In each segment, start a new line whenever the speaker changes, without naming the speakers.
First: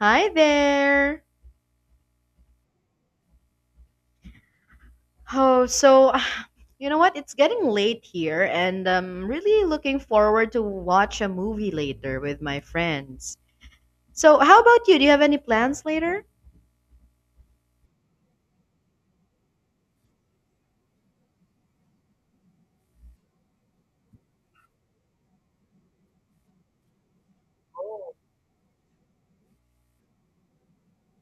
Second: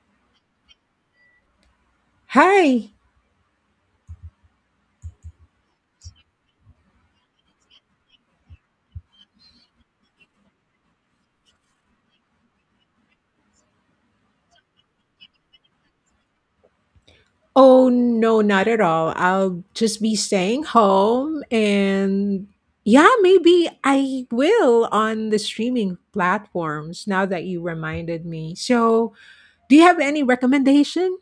Hi there.
Hi.
Oh, so you know what? It's getting late here, and I'm really looking forward to watch a movie later with my friends. So, how about you? Do you have any plans later?
Oh, no, not at all. I'll just be staying home and yeah, maybe I will on the streaming platforms now that you reminded me. So, do you have any recommendation?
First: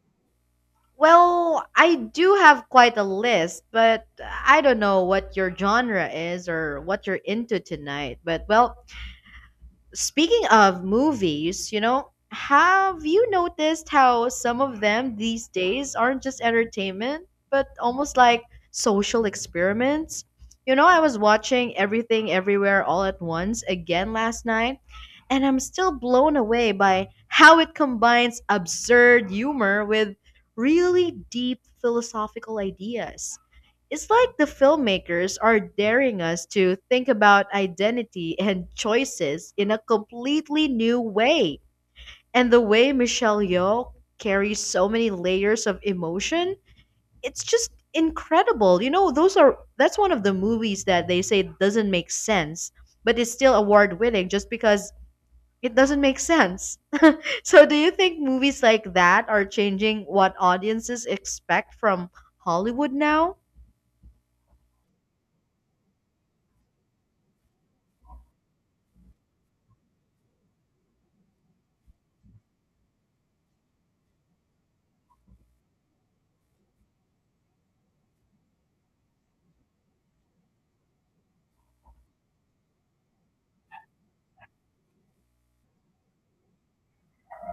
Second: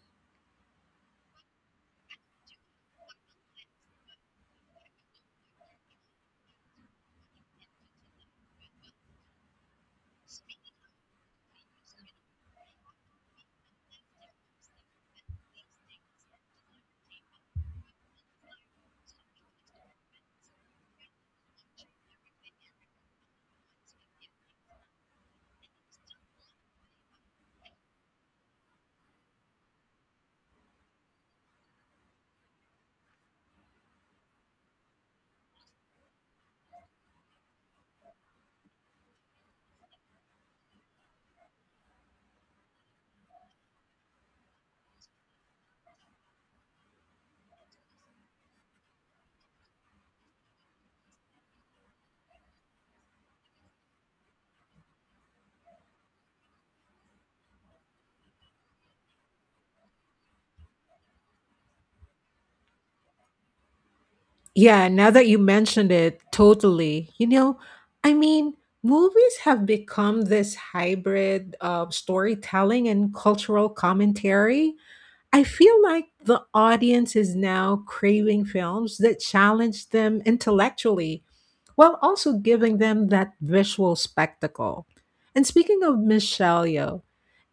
Well, I do have quite a list, but I don't know what your genre is or what you're into tonight. Speaking of movies, you know, have you noticed how some of them these days aren't just entertainment, but almost like social experiments? You know, I was watching Everything Everywhere All at Once again last night, and I'm still blown away by how it combines absurd humor with really deep philosophical ideas. It's like the filmmakers are daring us to think about identity and choices in a completely new way. And the way Michelle Yeoh carries so many layers of emotion, it's just incredible. You know, those are that's one of the movies that they say doesn't make sense, but it's still award-winning just because it doesn't make sense. So, do you think movies like that are changing what audiences expect from Hollywood now?
Yeah, now that you mentioned it, totally. I mean, movies have become this hybrid of storytelling and cultural commentary. I feel like the audience is now craving films that challenge them intellectually while also giving them that visual spectacle. And speaking of Michelle Yeoh,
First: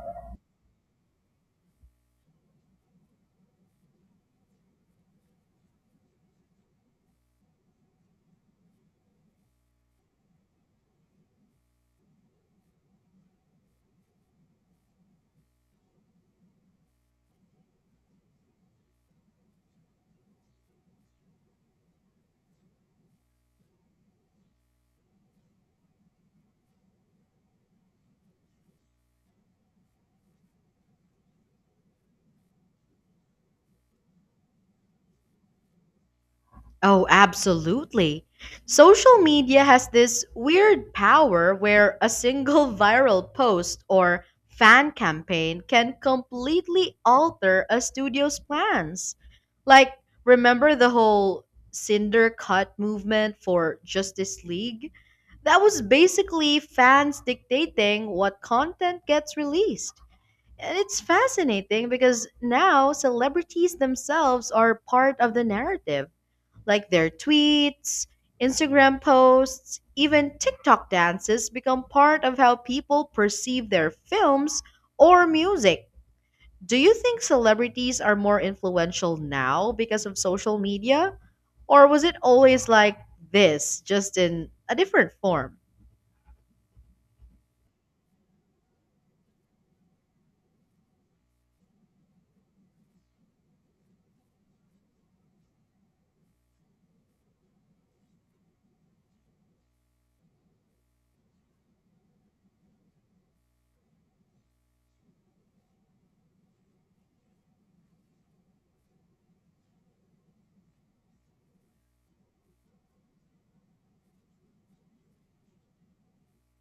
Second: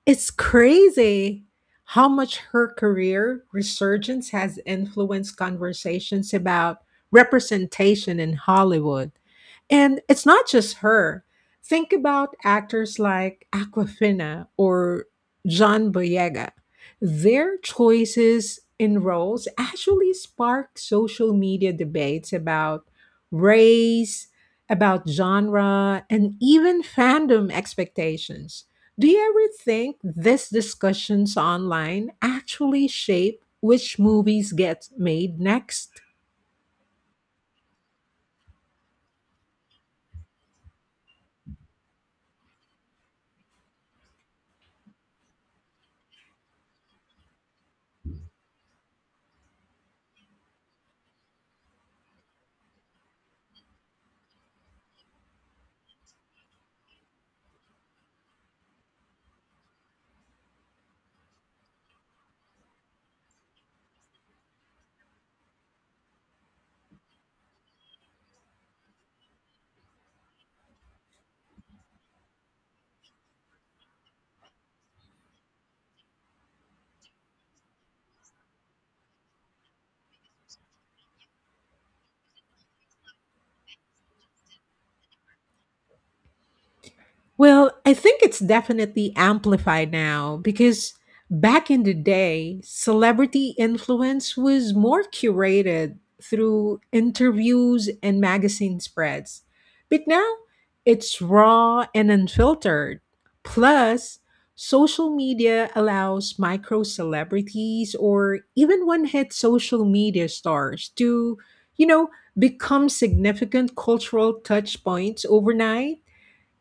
it's crazy how much her career resurgence has influenced conversations about representation in Hollywood. And it's not just her. Think about actors like Aquafina or John Boyega. Their choices in roles actually spark social media debates about race, about genre, and even fandom expectations. Do you ever think these discussions online actually shape which movies get made next?
Oh, absolutely. Social media has this weird power where a single viral post or fan campaign can completely alter a studio's plans. Like, remember the whole Cinder Cut movement for Justice League? That was basically fans dictating what content gets released. And it's fascinating because now celebrities themselves are part of the narrative like their tweets, Instagram posts, even TikTok dances become part of how people perceive their films or music. Do you think celebrities are more influential now because of social media? Or was it always like this, just in a different form?
Well, I think it's definitely amplified now because back in the day, celebrity influence was more curated through interviews and magazine spreads. But now it's raw and unfiltered. Plus, social media allows micro celebrities or even one hit social media stars to, you know, become significant cultural touch points overnight,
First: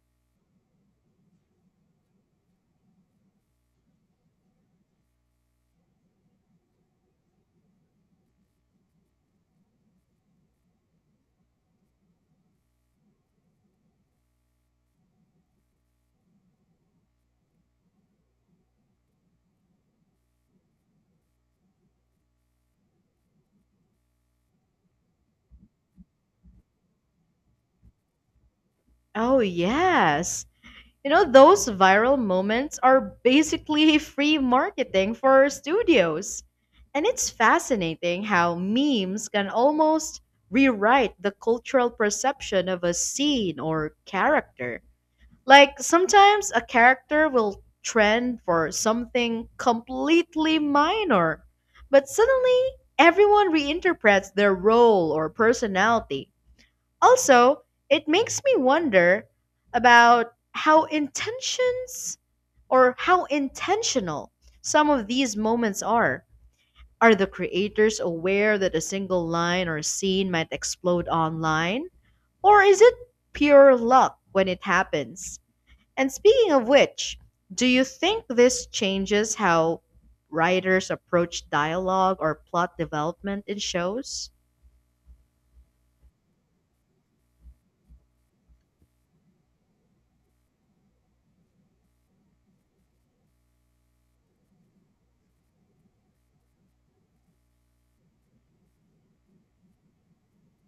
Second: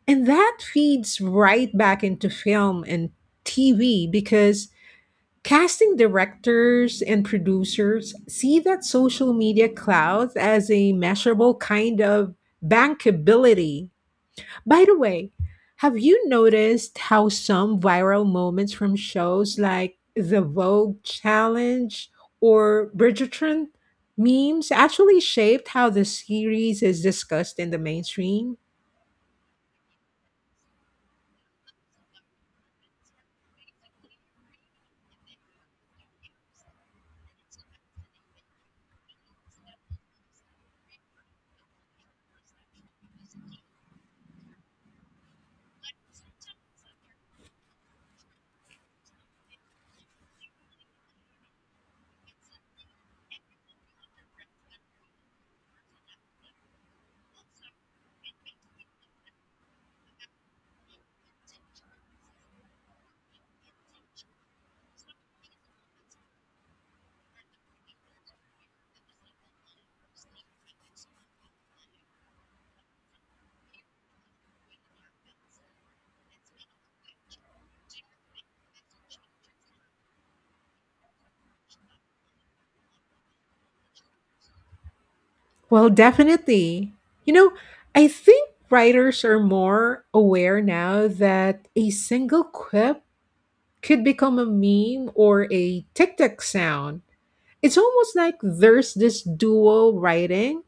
and that feeds right back into film and TV because casting directors and producers see that social media clout as a measurable kind of bankability. By the way, have you noticed how some viral moments from shows like the Vogue Challenge or Bridgerton memes actually shaped how the series is discussed in the mainstream?
Oh, yes. You know, those viral moments are basically free marketing for studios. And it's fascinating how memes can almost rewrite the cultural perception of a scene or character. Like, sometimes a character will trend for something completely minor, but suddenly everyone reinterprets their role or personality. Also, it makes me wonder about how intentions or how intentional some of these moments are. Are the creators aware that a single line or scene might explode online? Or is it pure luck when it happens? And speaking of which, do you think this changes how writers approach dialogue or plot development in shows?
Well, definitely. You know, I think writers are more aware now that a single quip could become a meme or a TikTok sound. It's almost like there's this dual writing,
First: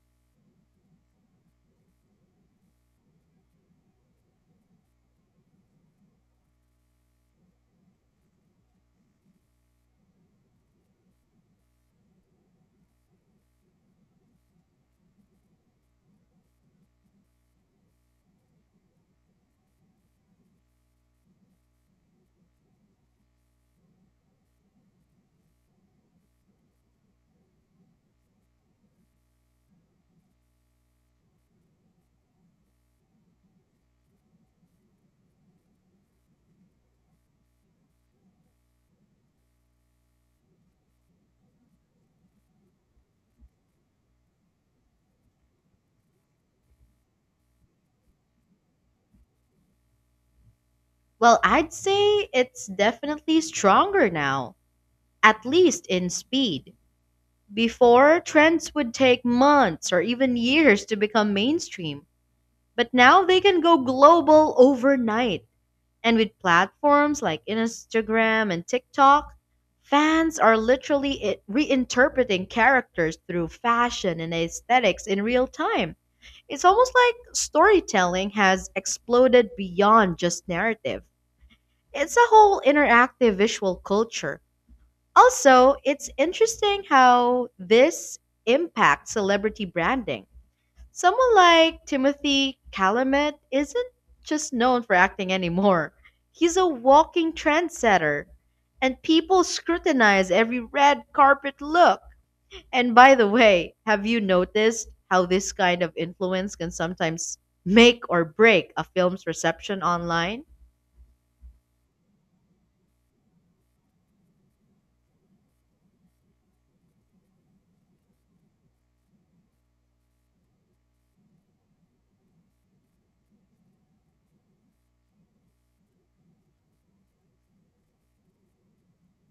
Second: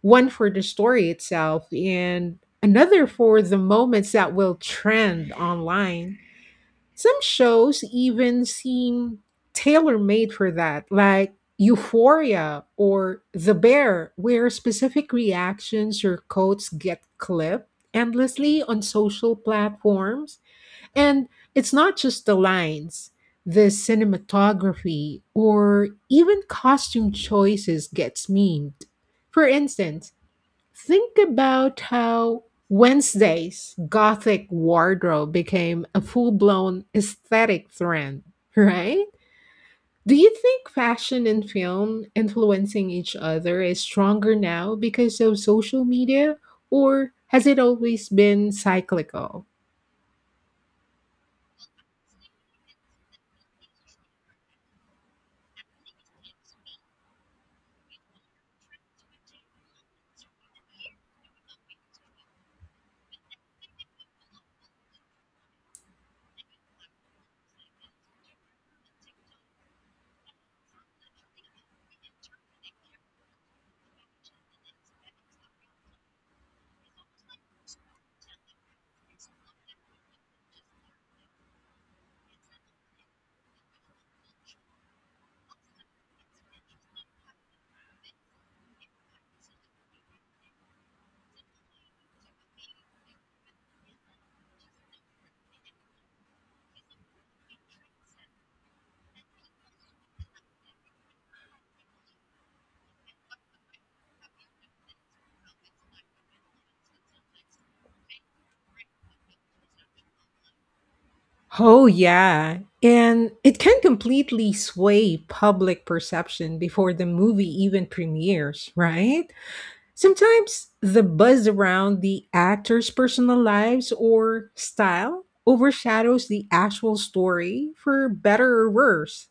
one for the story itself and another for the moments that will trend online. Some shows even seem tailor made for that, like Euphoria or The Bear, where specific reactions or quotes get clipped endlessly on social platforms. And it's not just the lines, the cinematography or even costume choices gets memed. For instance, think about how Wednesday's gothic wardrobe became a full blown aesthetic trend, right? Do you think fashion and film influencing each other is stronger now because of social media, or has it always been cyclical?
Well, I'd say it's definitely stronger now at least in speed. Before, trends would take months or even years to become mainstream, but now they can go global overnight. And with platforms like Instagram and TikTok, fans are literally reinterpreting characters through fashion and aesthetics in real time. It's almost like storytelling has exploded beyond just narrative. It's a whole interactive visual culture also, it's interesting how this impacts celebrity branding. Someone like Timothy Calumet isn't just known for acting anymore. He's a walking trendsetter, and people scrutinize every red carpet look. And by the way, have you noticed how this kind of influence can sometimes make or break a film's reception online?
Oh, yeah. And it can completely sway public perception before the movie even premieres, right? Sometimes the buzz around the actors' personal lives or style overshadows the actual story for better or worse.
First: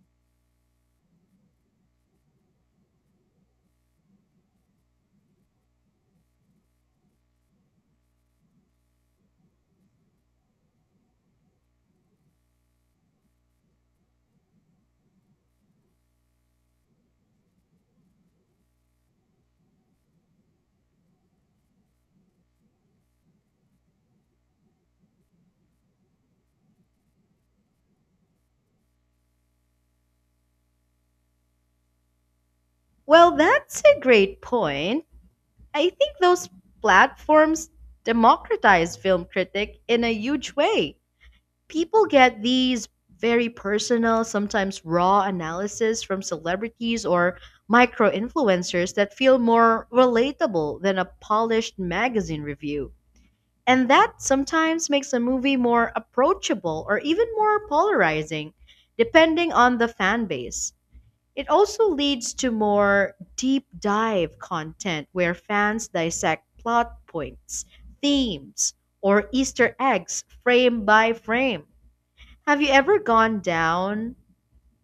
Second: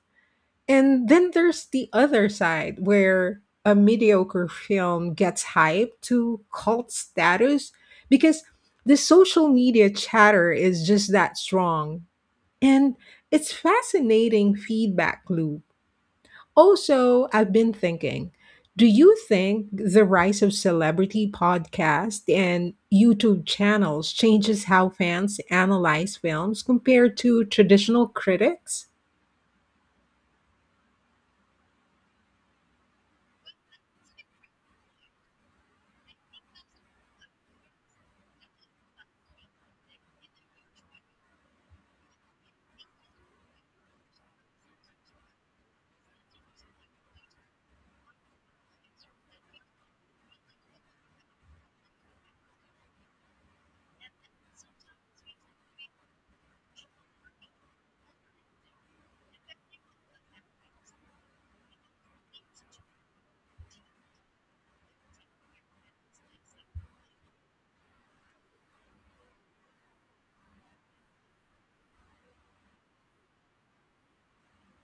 And then there's the other side where a mediocre film gets hyped to cult status because the social media chatter is just that strong. And it's fascinating feedback loop. Also, I've been thinking, do you think the rise of celebrity podcasts and YouTube channels changes how fans analyze films compared to traditional critics?
Well, that's a great point. I think those platforms democratize film critic in a huge way. People get these very personal, sometimes raw analysis from celebrities or micro influencers that feel more relatable than a polished magazine review. And that sometimes makes a movie more approachable or even more polarizing, depending on the fan base. It also leads to more deep dive content where fans dissect plot points, themes, or Easter eggs frame by frame. Have you ever gone down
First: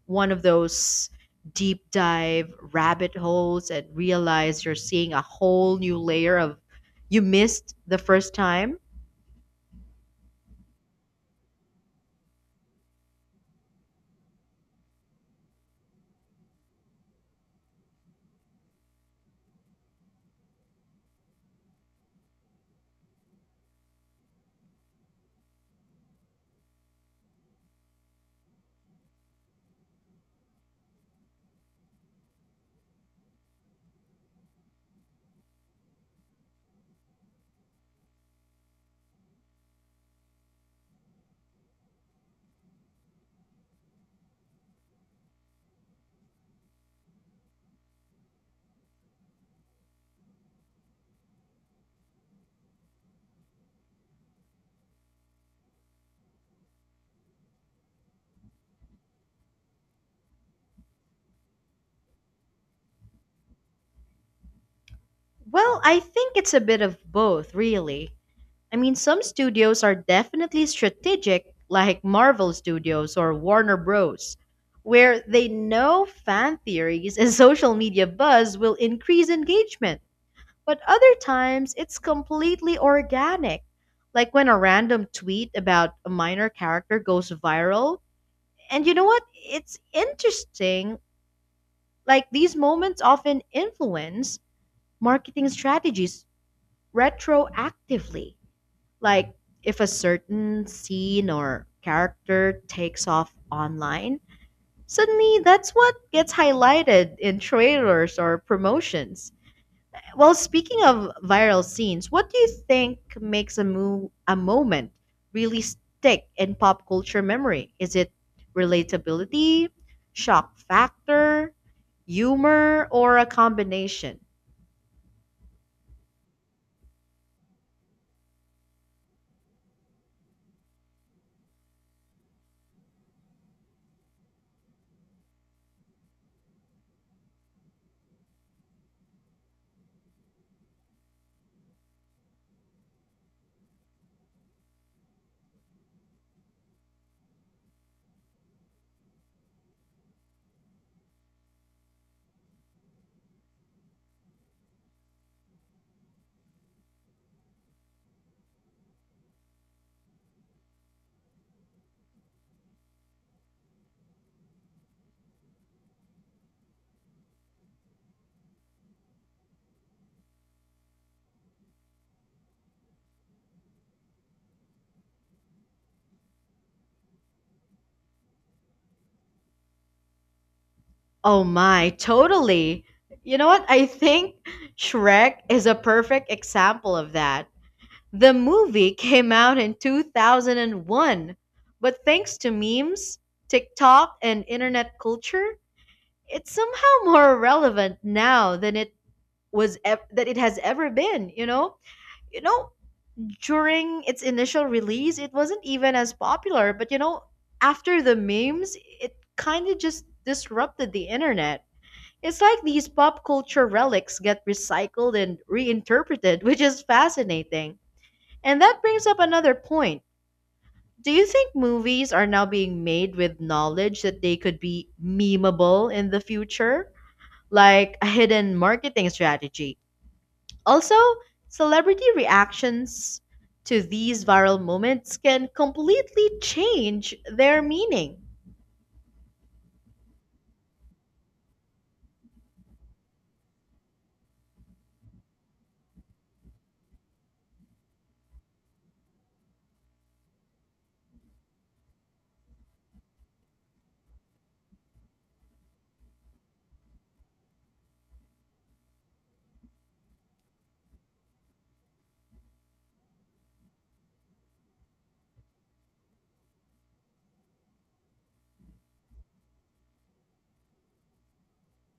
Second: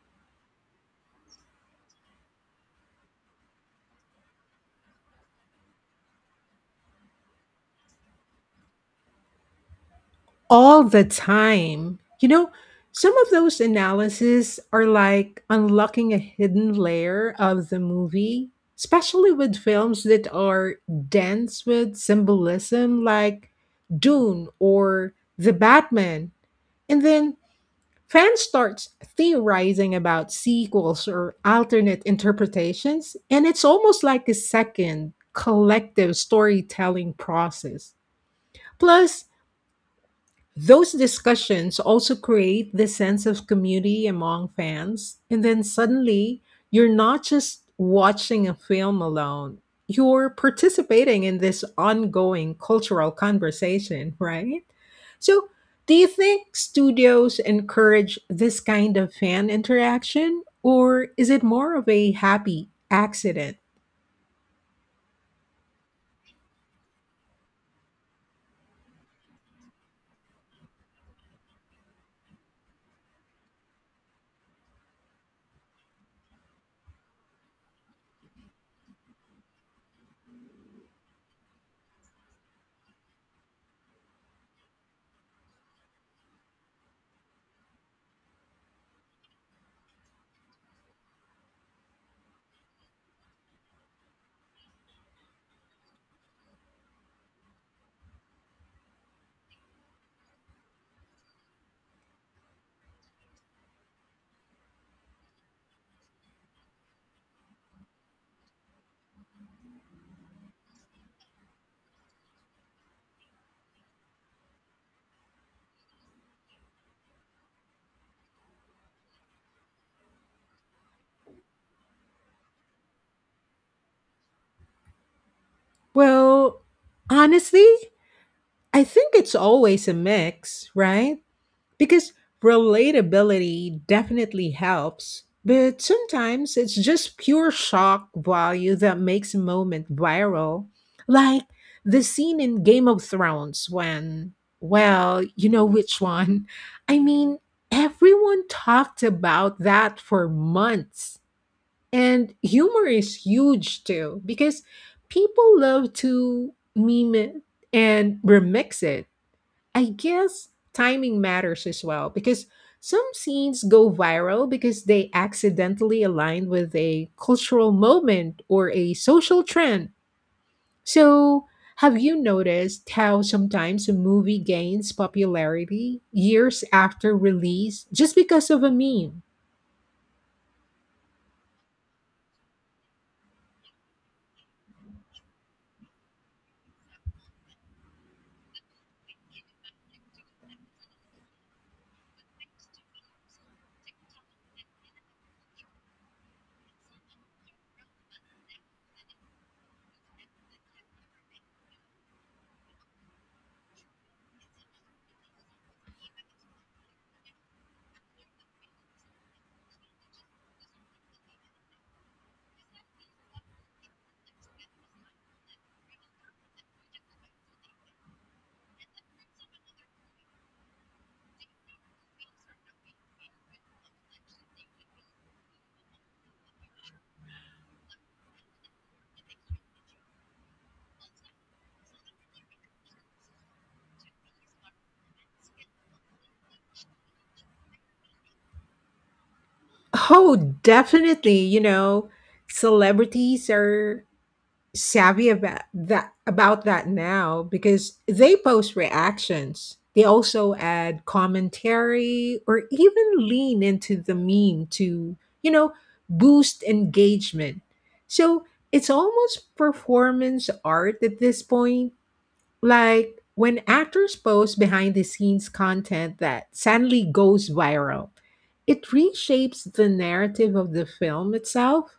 one of those deep dive rabbit holes and realized you're seeing a whole new layer of you missed the first time?
All the time. You know, some of those analyses are like unlocking a hidden layer of the movie, especially with films that are dense with symbolism like Dune or The Batman. And then fans starts theorizing about sequels or alternate interpretations, and it's almost like a second collective storytelling process. Plus, those discussions also create this sense of community among fans, and then suddenly you're not just watching a film alone, you're participating in this ongoing cultural conversation, right? So, do you think studios encourage this kind of fan interaction, or is it more of a happy accident?
Well, I think it's a bit of both, really. I mean, some studios are definitely strategic, like Marvel Studios or Warner Bros., where they know fan theories and social media buzz will increase engagement. But other times, it's completely organic, like when a random tweet about a minor character goes viral. And you know what? It's interesting. Like, these moments often influence marketing strategies retroactively. Like if a certain scene or character takes off online, suddenly that's what gets highlighted in trailers or promotions. Well, speaking of viral scenes, what do you think makes a moment really stick in pop culture memory? Is it relatability, shock factor, humor, or a combination?
Well, honestly, I think it's always a mix, right? Because relatability definitely helps, but sometimes it's just pure shock value that makes a moment viral. Like the scene in Game of Thrones when, well, you know which one. I mean, everyone talked about that for months. And humor is huge too, because people love to meme it and remix it. I guess timing matters as well because some scenes go viral because they accidentally align with a cultural moment or a social trend. So, have you noticed how sometimes a movie gains popularity years after release just because of a meme?
Oh my, totally. You know what? I think Shrek is a perfect example of that. The movie came out in 2001, but thanks to memes, TikTok, and internet culture, it's somehow more relevant now than that it has ever been, you know? You know, during its initial release, it wasn't even as popular, but you know, after the memes, it kind of just disrupted the internet it's like these pop culture relics get recycled and reinterpreted, which is fascinating. And that brings up another point. Do you think movies are now being made with knowledge that they could be memeable in the future? Like a hidden marketing strategy. Also, celebrity reactions to these viral moments can completely change their meaning.
Oh, definitely. You know, celebrities are savvy about that now because they post reactions. They also add commentary or even lean into the meme to, you know, boost engagement. So it's almost performance art at this point. Like when actors post behind the scenes content that suddenly goes viral, it reshapes the narrative of the film itself,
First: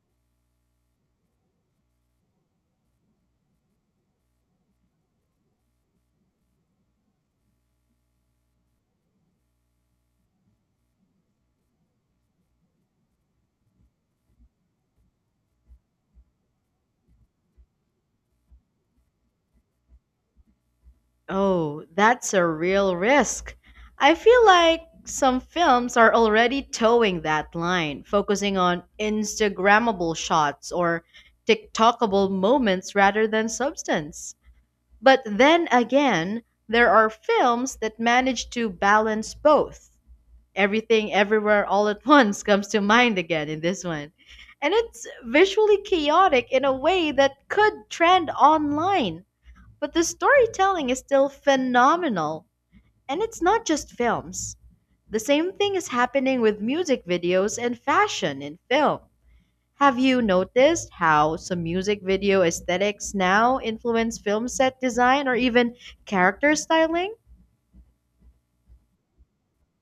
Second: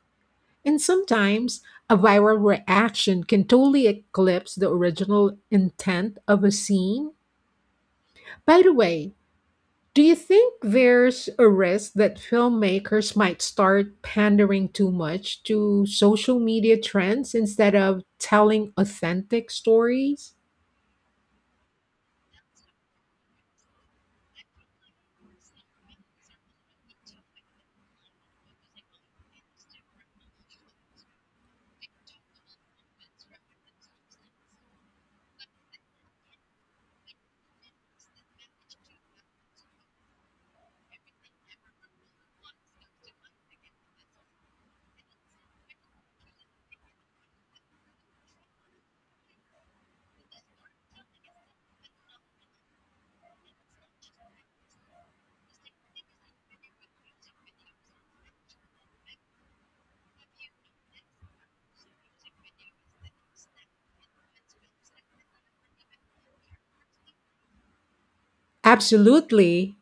and sometimes a viral reaction can totally eclipse the original intent of a scene. By the way, do you think there's a risk that filmmakers might start pandering too much to social media trends instead of telling authentic stories?
Oh, that's a real risk. I feel like some films are already towing that line, focusing on Instagrammable shots or TikTokable moments rather than substance. But then again, there are films that manage to balance both. Everything Everywhere All at Once comes to mind again in this one. And it's visually chaotic in a way that could trend online but the storytelling is still phenomenal. And it's not just films. The same thing is happening with music videos and fashion in film. Have you noticed how some music video aesthetics now influence film set design or even character styling?
Absolutely.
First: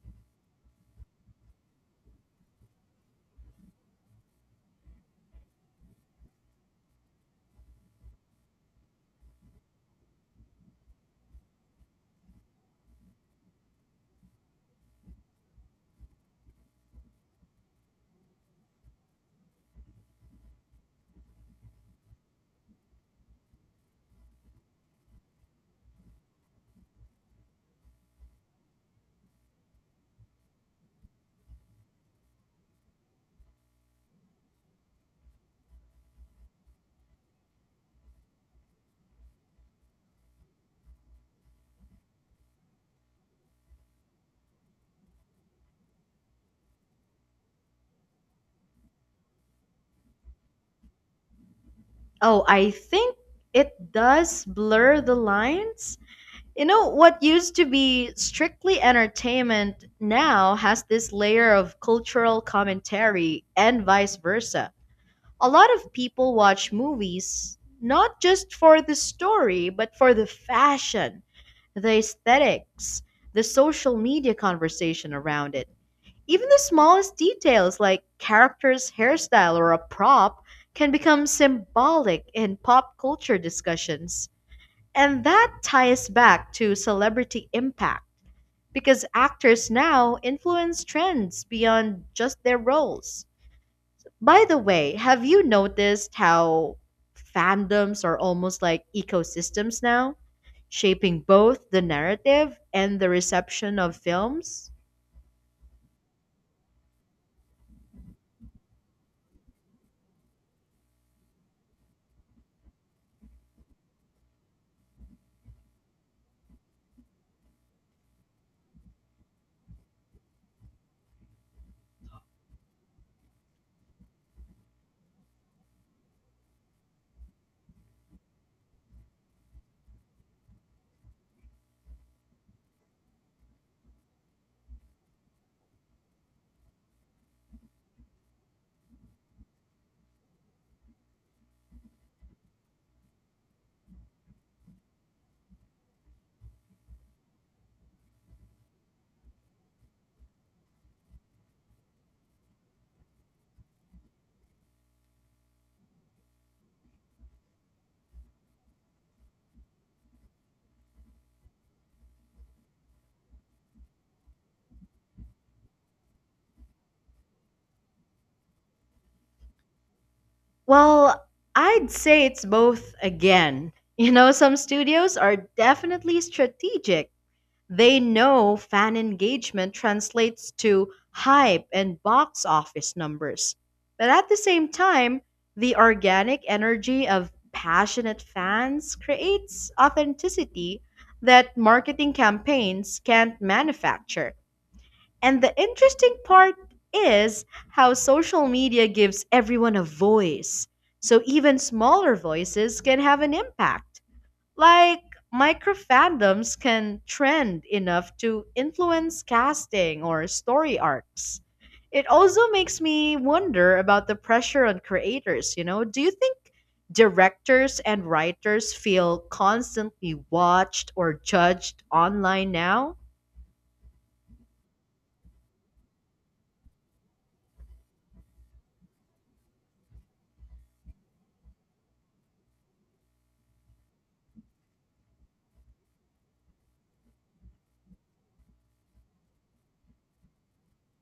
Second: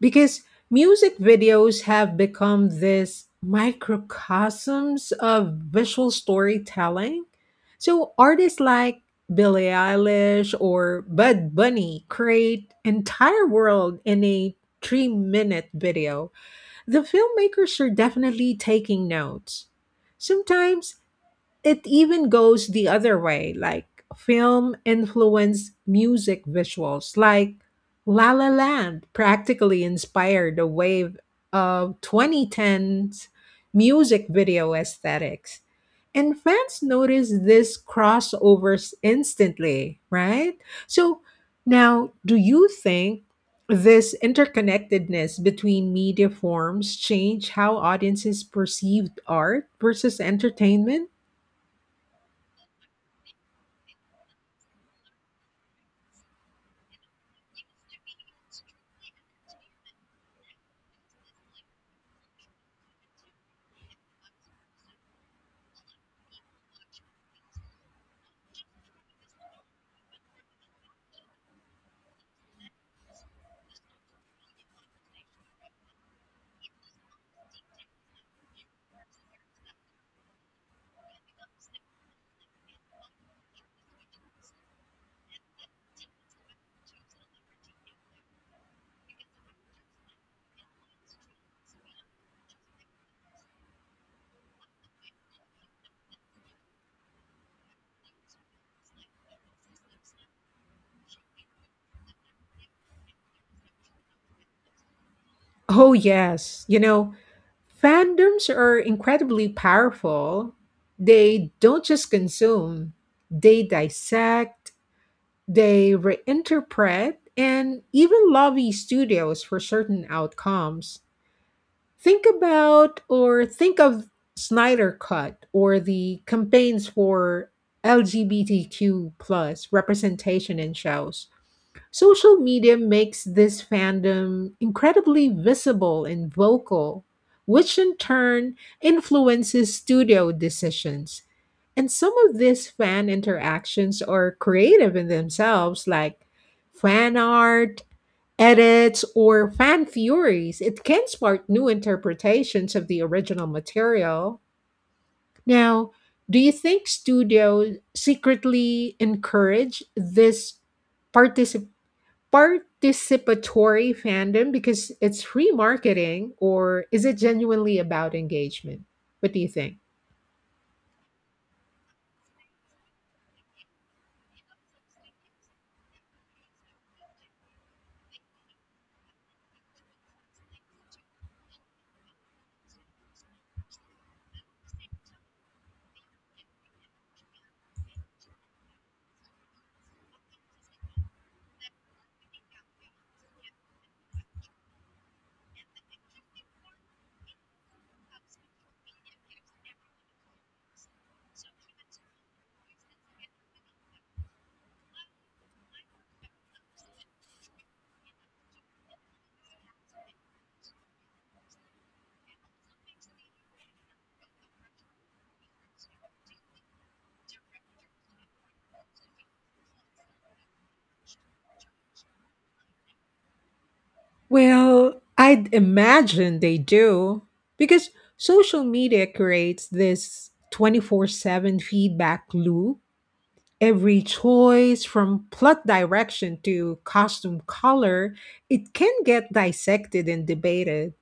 Because music videos have become this microcosms of visual storytelling. So artists like Billie Eilish or Bud Bunny create entire world in a 3-minute video. The filmmakers are definitely taking notes. Sometimes it even goes the other way, like film influenced music visuals like La La Land practically inspired the wave of 2010's music video aesthetics, and fans notice this crossovers instantly, right? So now, do you think this interconnectedness between media forms change how audiences perceived art versus entertainment?
Oh, I think it does blur the lines. You know, what used to be strictly entertainment now has this layer of cultural commentary and vice versa. A lot of people watch movies not just for the story, but for the fashion, the aesthetics, the social media conversation around it. Even the smallest details like character's hairstyle or a prop can become symbolic in pop culture discussions. And that ties back to celebrity impact because actors now influence trends beyond just their roles. By the way, have you noticed how fandoms are almost like ecosystems now, shaping both the narrative and the reception of films?
Oh, yes. You know, fandoms are incredibly powerful. They don't just consume, they dissect, they reinterpret, and even lobby studios for certain outcomes. Think about or think of Snyder Cut or the campaigns for LGBTQ plus representation in shows. Social media makes this fandom incredibly visible and vocal, which in turn influences studio decisions. And some of these fan interactions are creative in themselves, like fan art, edits, or fan theories. It can spark new interpretations of the original material. Now, do you think studios secretly encourage this particip participatory fandom because it's free marketing or is it genuinely about engagement? What do you think?
Well, I'd say it's both again. You know, some studios are definitely strategic They know fan engagement translates to hype and box office numbers. But at the same time, the organic energy of passionate fans creates authenticity that marketing campaigns can't manufacture. And the interesting part is how social media gives everyone a voice. So even smaller voices can have an impact. Like, micro fandoms can trend enough to influence casting or story arcs. It also makes me wonder about the pressure on creators, you know? Do you think directors and writers feel constantly watched or judged online now?
Well, I'd imagine they do because social media creates this 24/7 feedback loop. Every choice, from plot direction to costume color, it can get dissected and debated.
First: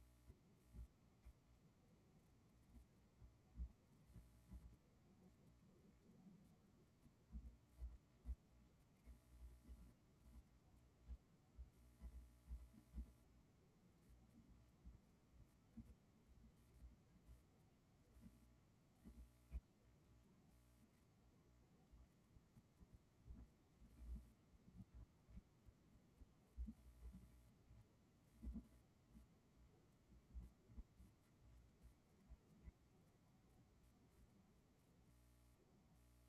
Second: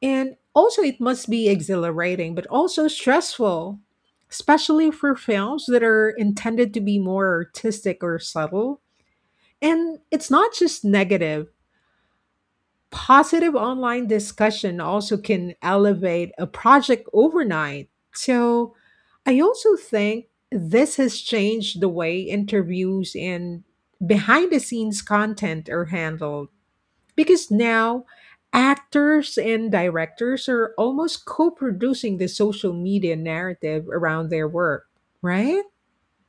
And also, it must be exhilarating, but also stressful, especially for films that are intended to be more artistic or subtle. And it's not just negative, positive online discussion also can elevate a project overnight. So, I also think this has changed the way interviews and behind the scenes content are handled because now actors and directors are almost co producing the social media narrative around their work, right?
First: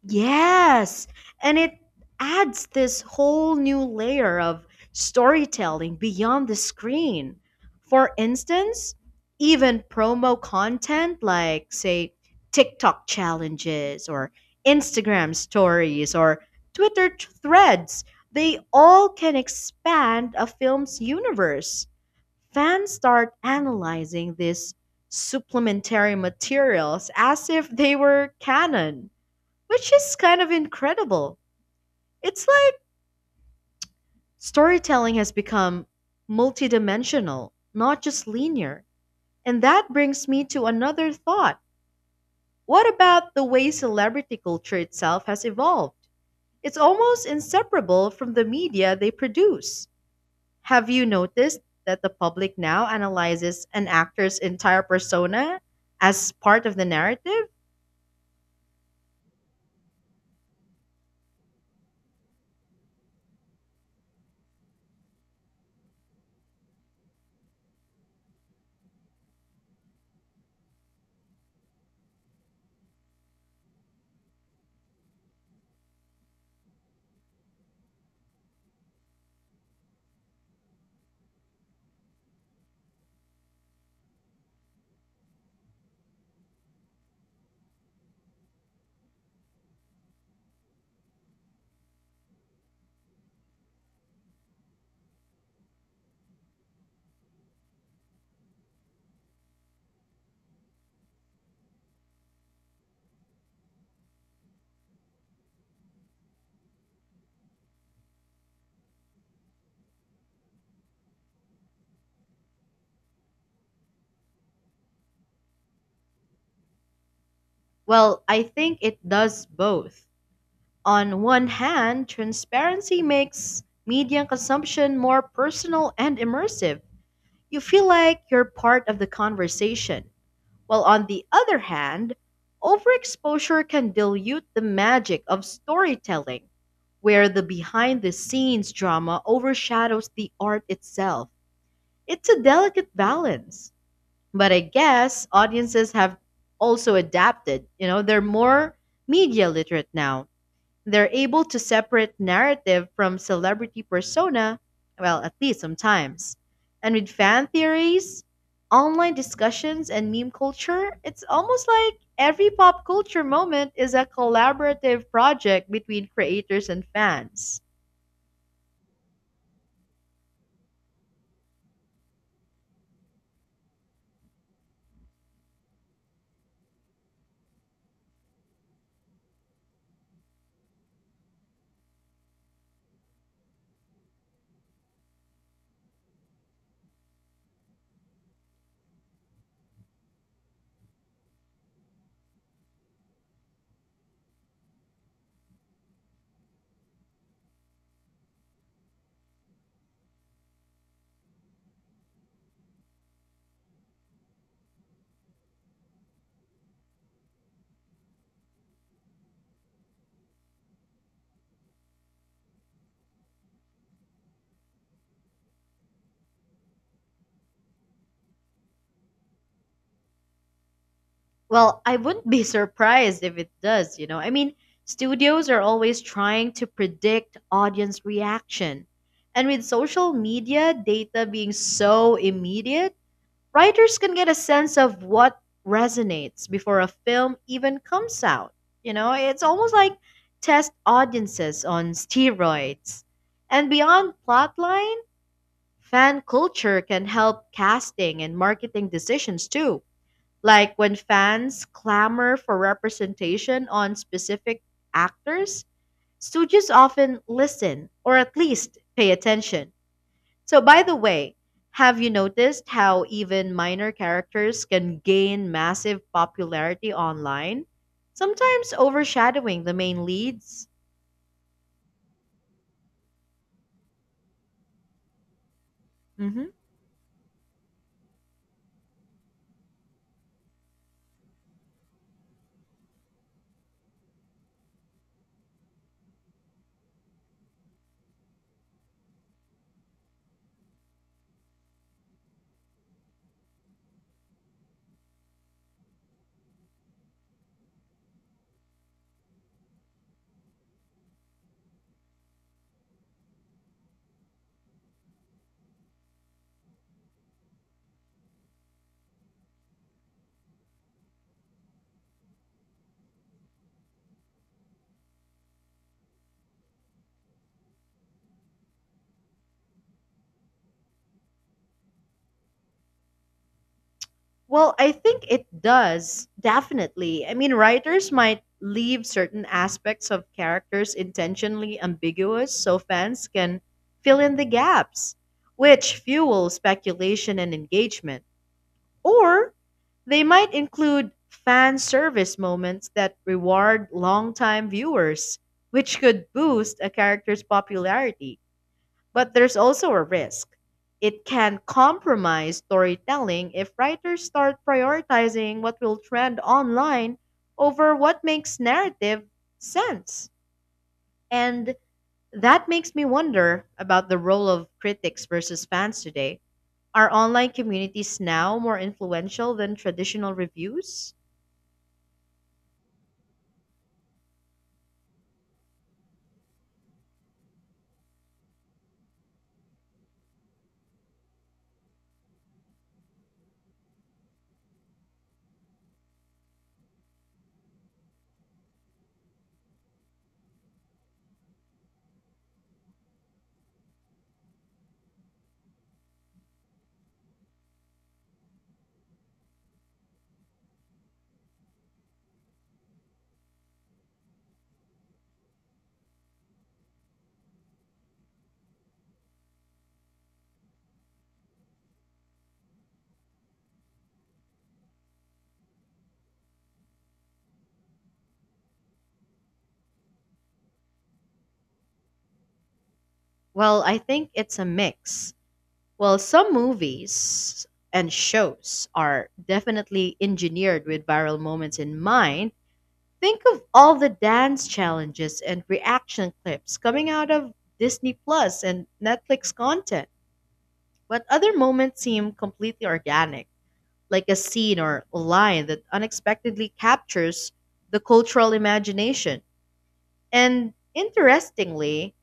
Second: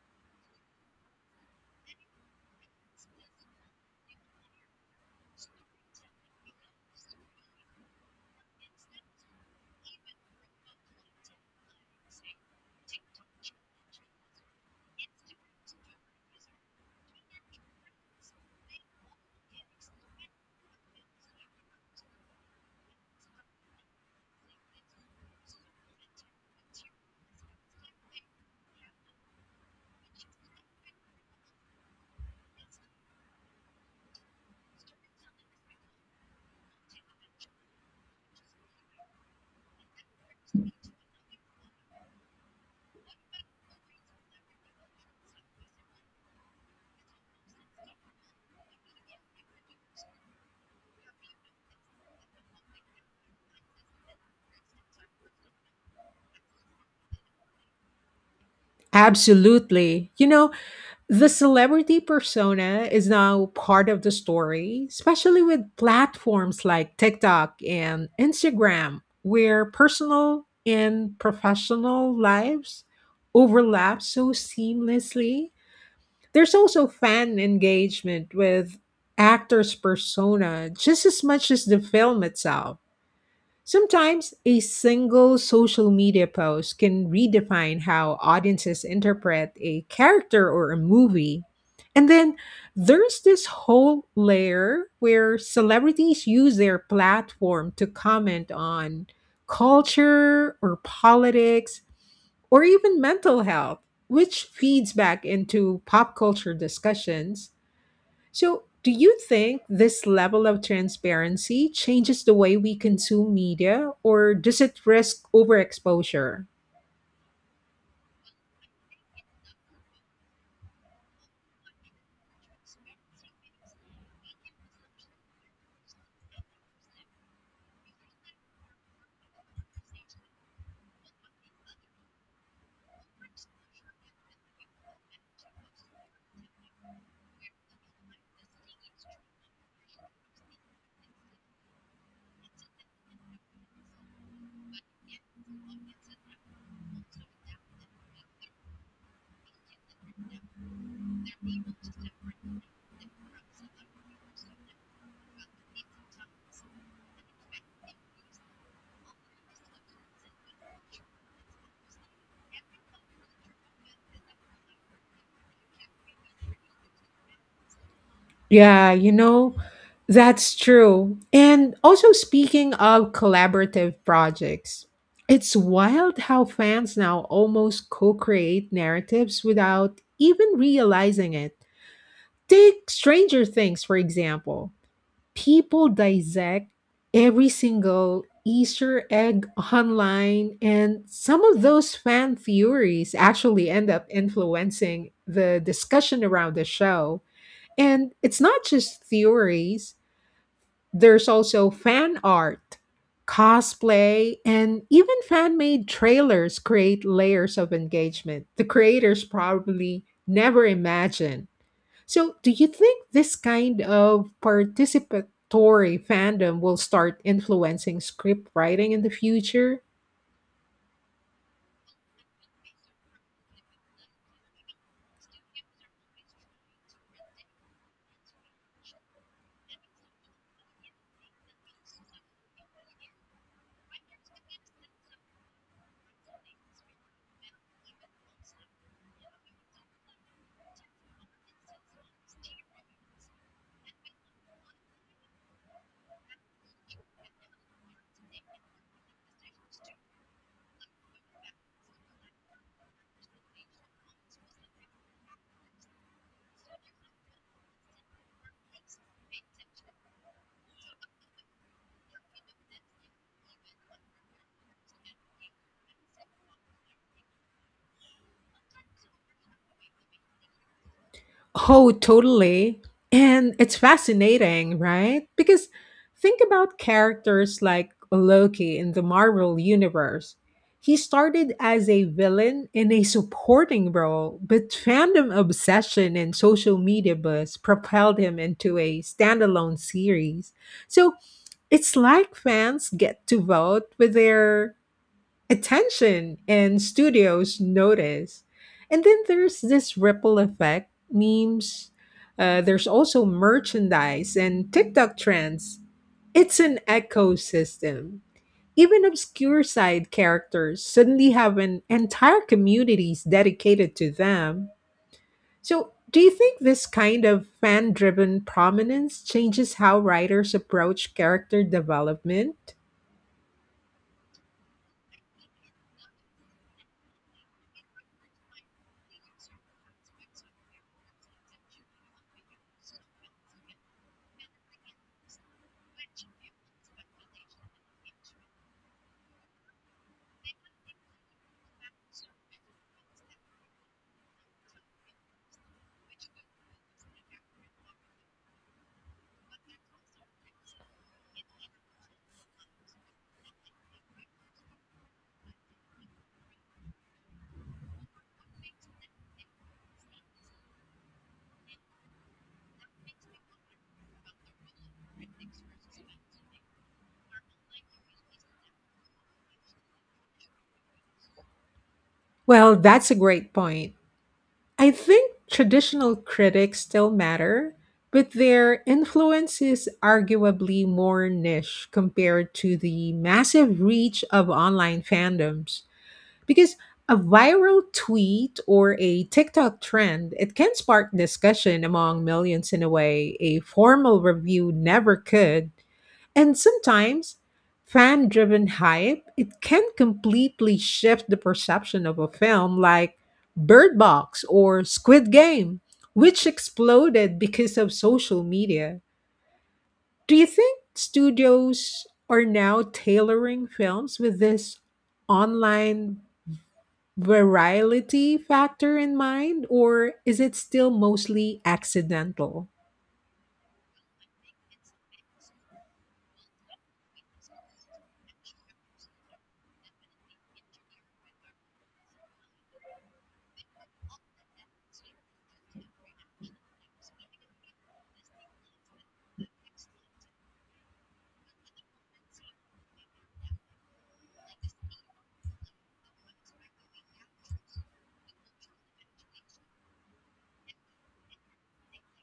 Yes, and it adds this whole new layer of storytelling beyond the screen. For instance, even promo content like, say, TikTok challenges or Instagram stories or Twitter threads, they all can expand a film's universe. Fans start analyzing these supplementary materials as if they were canon which is kind of incredible. It's like storytelling has become multidimensional, not just linear. And that brings me to another thought. What about the way celebrity culture itself has evolved? It's almost inseparable from the media they produce. Have you noticed that the public now analyzes an actor's entire persona as part of the narrative?
Absolutely. You know, the celebrity persona is now part of the story, especially with platforms like TikTok and Instagram, where personal and professional lives overlap so seamlessly. There's also fan engagement with actors' persona just as much as the film itself. Sometimes a single social media post can redefine how audiences interpret a character or a movie. And then there's this whole layer where celebrities use their platform to comment on culture or politics or even mental health, which feeds back into pop culture discussions. So, do you think this level of transparency changes the way we consume media, or does it risk overexposure?
Well, I think it does both. On one hand, transparency makes media consumption more personal and immersive. You feel like you're part of the conversation. While on the other hand, overexposure can dilute the magic of storytelling, where the behind the scenes drama overshadows the art itself. It's a delicate balance. But I guess audiences have also adapted. You know, they're more media literate now they're able to separate narrative from celebrity persona, well, at least sometimes. And with fan theories, online discussions, and meme culture, it's almost like every pop culture moment is a collaborative project between creators and fans.
Yeah, you know, that's true. And also, speaking of collaborative projects, it's wild how fans now almost co create narratives without even realizing it. Take Stranger Things, for example. People dissect every single Easter egg online, and some of those fan theories actually end up influencing the discussion around the show. And it's not just theories, there's also fan art, cosplay, and even fan made trailers create layers of engagement the creators probably never imagined. So, do you think this kind of participatory fandom will start influencing script writing in the future?
Well, I wouldn't be surprised if it does, you know. I mean, studios are always trying to predict audience reaction. And with social media data being so immediate, writers can get a sense of what resonates before a film even comes out. You know, it's almost like test audiences on steroids. And beyond plotline, fan culture can help casting and marketing decisions too. Like when fans clamor for representation on specific actors, studios often listen or at least pay attention. So, by the way, have you noticed how even minor characters can gain massive popularity online, sometimes overshadowing the main leads?
Oh, totally. And it's fascinating, right? Because think
Hmm.
about characters like Loki in the Marvel Universe. He started as a villain in a supporting role, but fandom obsession and social media buzz propelled him into a standalone series. So it's like fans get to vote with their attention and studios notice. And then there's this ripple effect memes. There's also merchandise and TikTok trends. It's an ecosystem. Even obscure side characters suddenly have an entire communities dedicated to them. So, do you think this kind of fan driven prominence changes how writers approach character development?
Well, I think it does, definitely. I mean, writers might leave certain aspects of characters intentionally ambiguous so fans can fill in the gaps, which fuels speculation and engagement. Or they might include fan service moments that reward longtime viewers, which could boost a character's popularity. But there's also a risk. It can compromise storytelling if writers start prioritizing what will trend online over what makes narrative sense. And that makes me wonder about the role of critics versus fans today are online communities now more influential than traditional reviews?
Well, that's a great point. I think traditional critics still matter, but their influence is arguably more niche compared to the massive reach of online fandoms. Because a viral tweet or a TikTok trend, it can spark discussion among millions in a way a formal review never could. And sometimes fan driven hype, it can completely shift the perception of a film like Bird Box or Squid Game, which exploded because of social media. Do you think studios are now tailoring films with this online virality factor in mind, or is it still mostly accidental?
Well, I think it's a mix. Well, some movies and shows are definitely engineered with viral moments in mind. Think of all the dance challenges and reaction clips coming out of Disney Plus and Netflix content. But other moments seem completely organic, like a scene or a line that unexpectedly captures the cultural imagination. And interestingly,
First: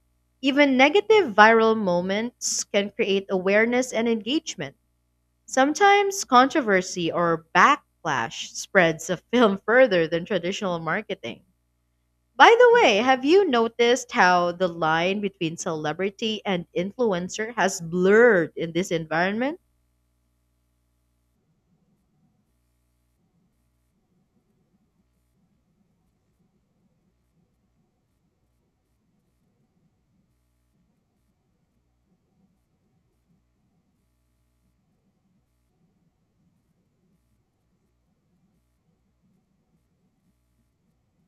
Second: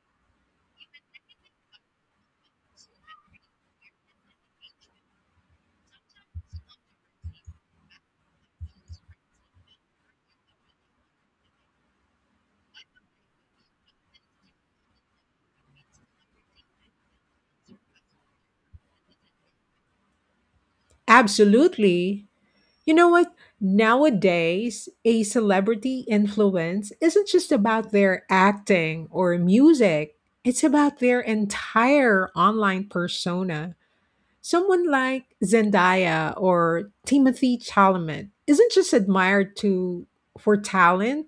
even negative viral moments can create awareness and engagement. Sometimes controversy or backlash spreads a film further than traditional marketing. By the way, have you noticed how the line between celebrity and influencer has blurred in this environment?
Absolutely. You know what? Nowadays, a celebrity influence isn't just about their acting or music, it's about their entire online persona. Someone like Zendaya or Timothy Chalamet isn't just admired to for talent.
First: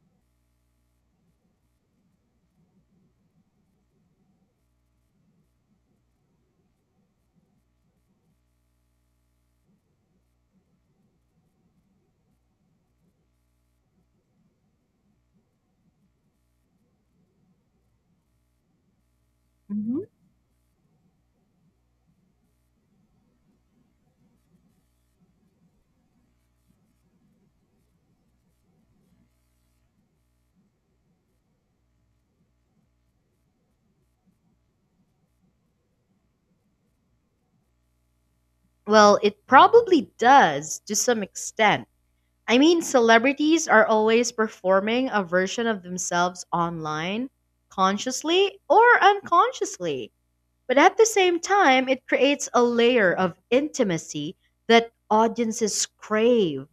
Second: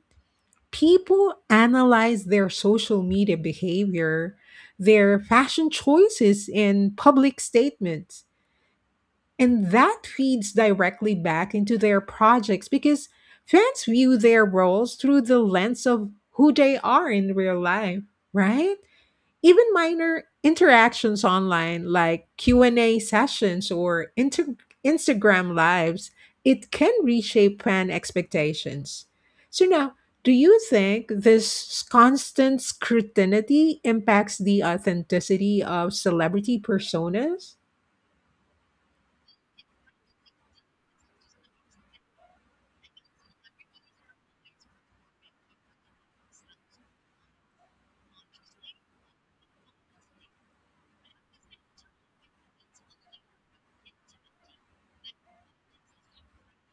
People analyze their social media behavior, their fashion choices and public statements, and that feeds directly back into their projects because fans view their roles through the lens of who they are in real life, right? Even
Mhm.
minor interactions online like Q&A sessions or Instagram lives, it can reshape fan expectations. So now, do you think this constant scrutiny impacts the authenticity of celebrity personas?
Well, it probably does to some extent I mean, celebrities are always performing a version of themselves online, consciously or unconsciously. But at the same time, it creates a layer of intimacy that audiences crave,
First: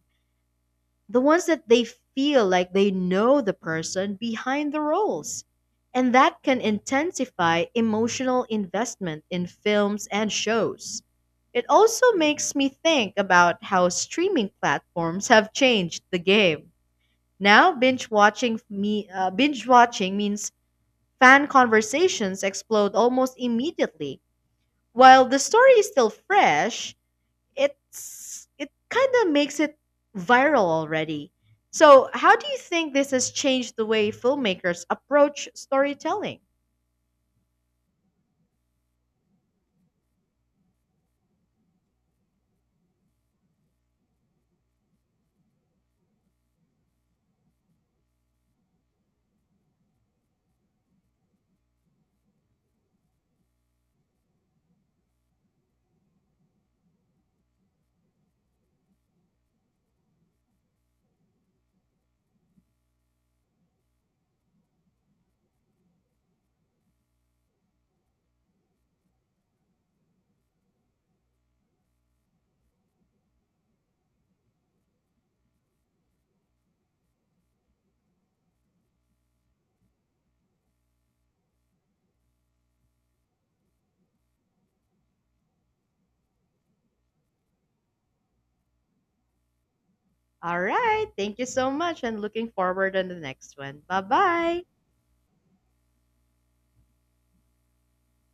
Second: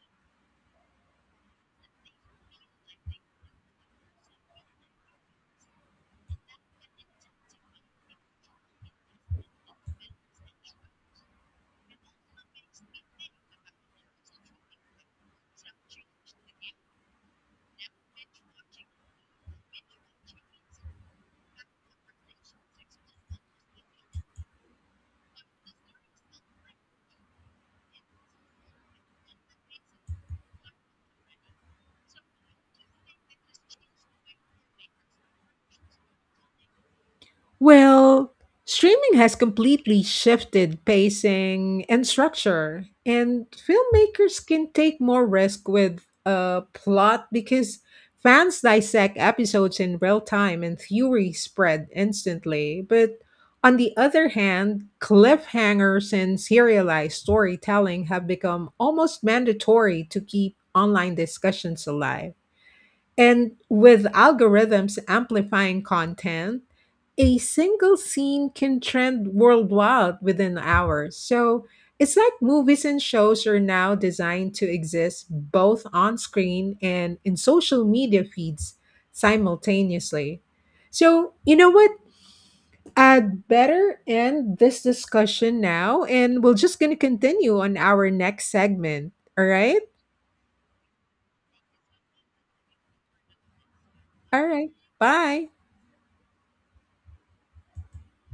the ones that they feel like they know the person behind the roles. And that can intensify emotional investment in films and shows. It also makes me think about how streaming platforms have changed the game. Now, binge watching means fan conversations explode almost immediately. While the story is still fresh, it kind of makes it viral already. So, how do you think this has changed the way filmmakers approach storytelling?
Well, streaming has completely shifted pacing and structure, and filmmakers can take more risk with a plot because fans dissect episodes in real time and theory spread instantly. But on the other hand, cliffhangers and serialized storytelling have become almost mandatory to keep online discussions alive. And with algorithms amplifying content, a single scene can trend worldwide within hours. So it's like movies and shows are now designed to exist both on screen and in social media feeds simultaneously. So, you know what? I'd better end this discussion now, and we're just going to continue on our next segment. All right?
All right, thank you so much and looking forward on the next one.
All
Bye-bye.
right. Bye.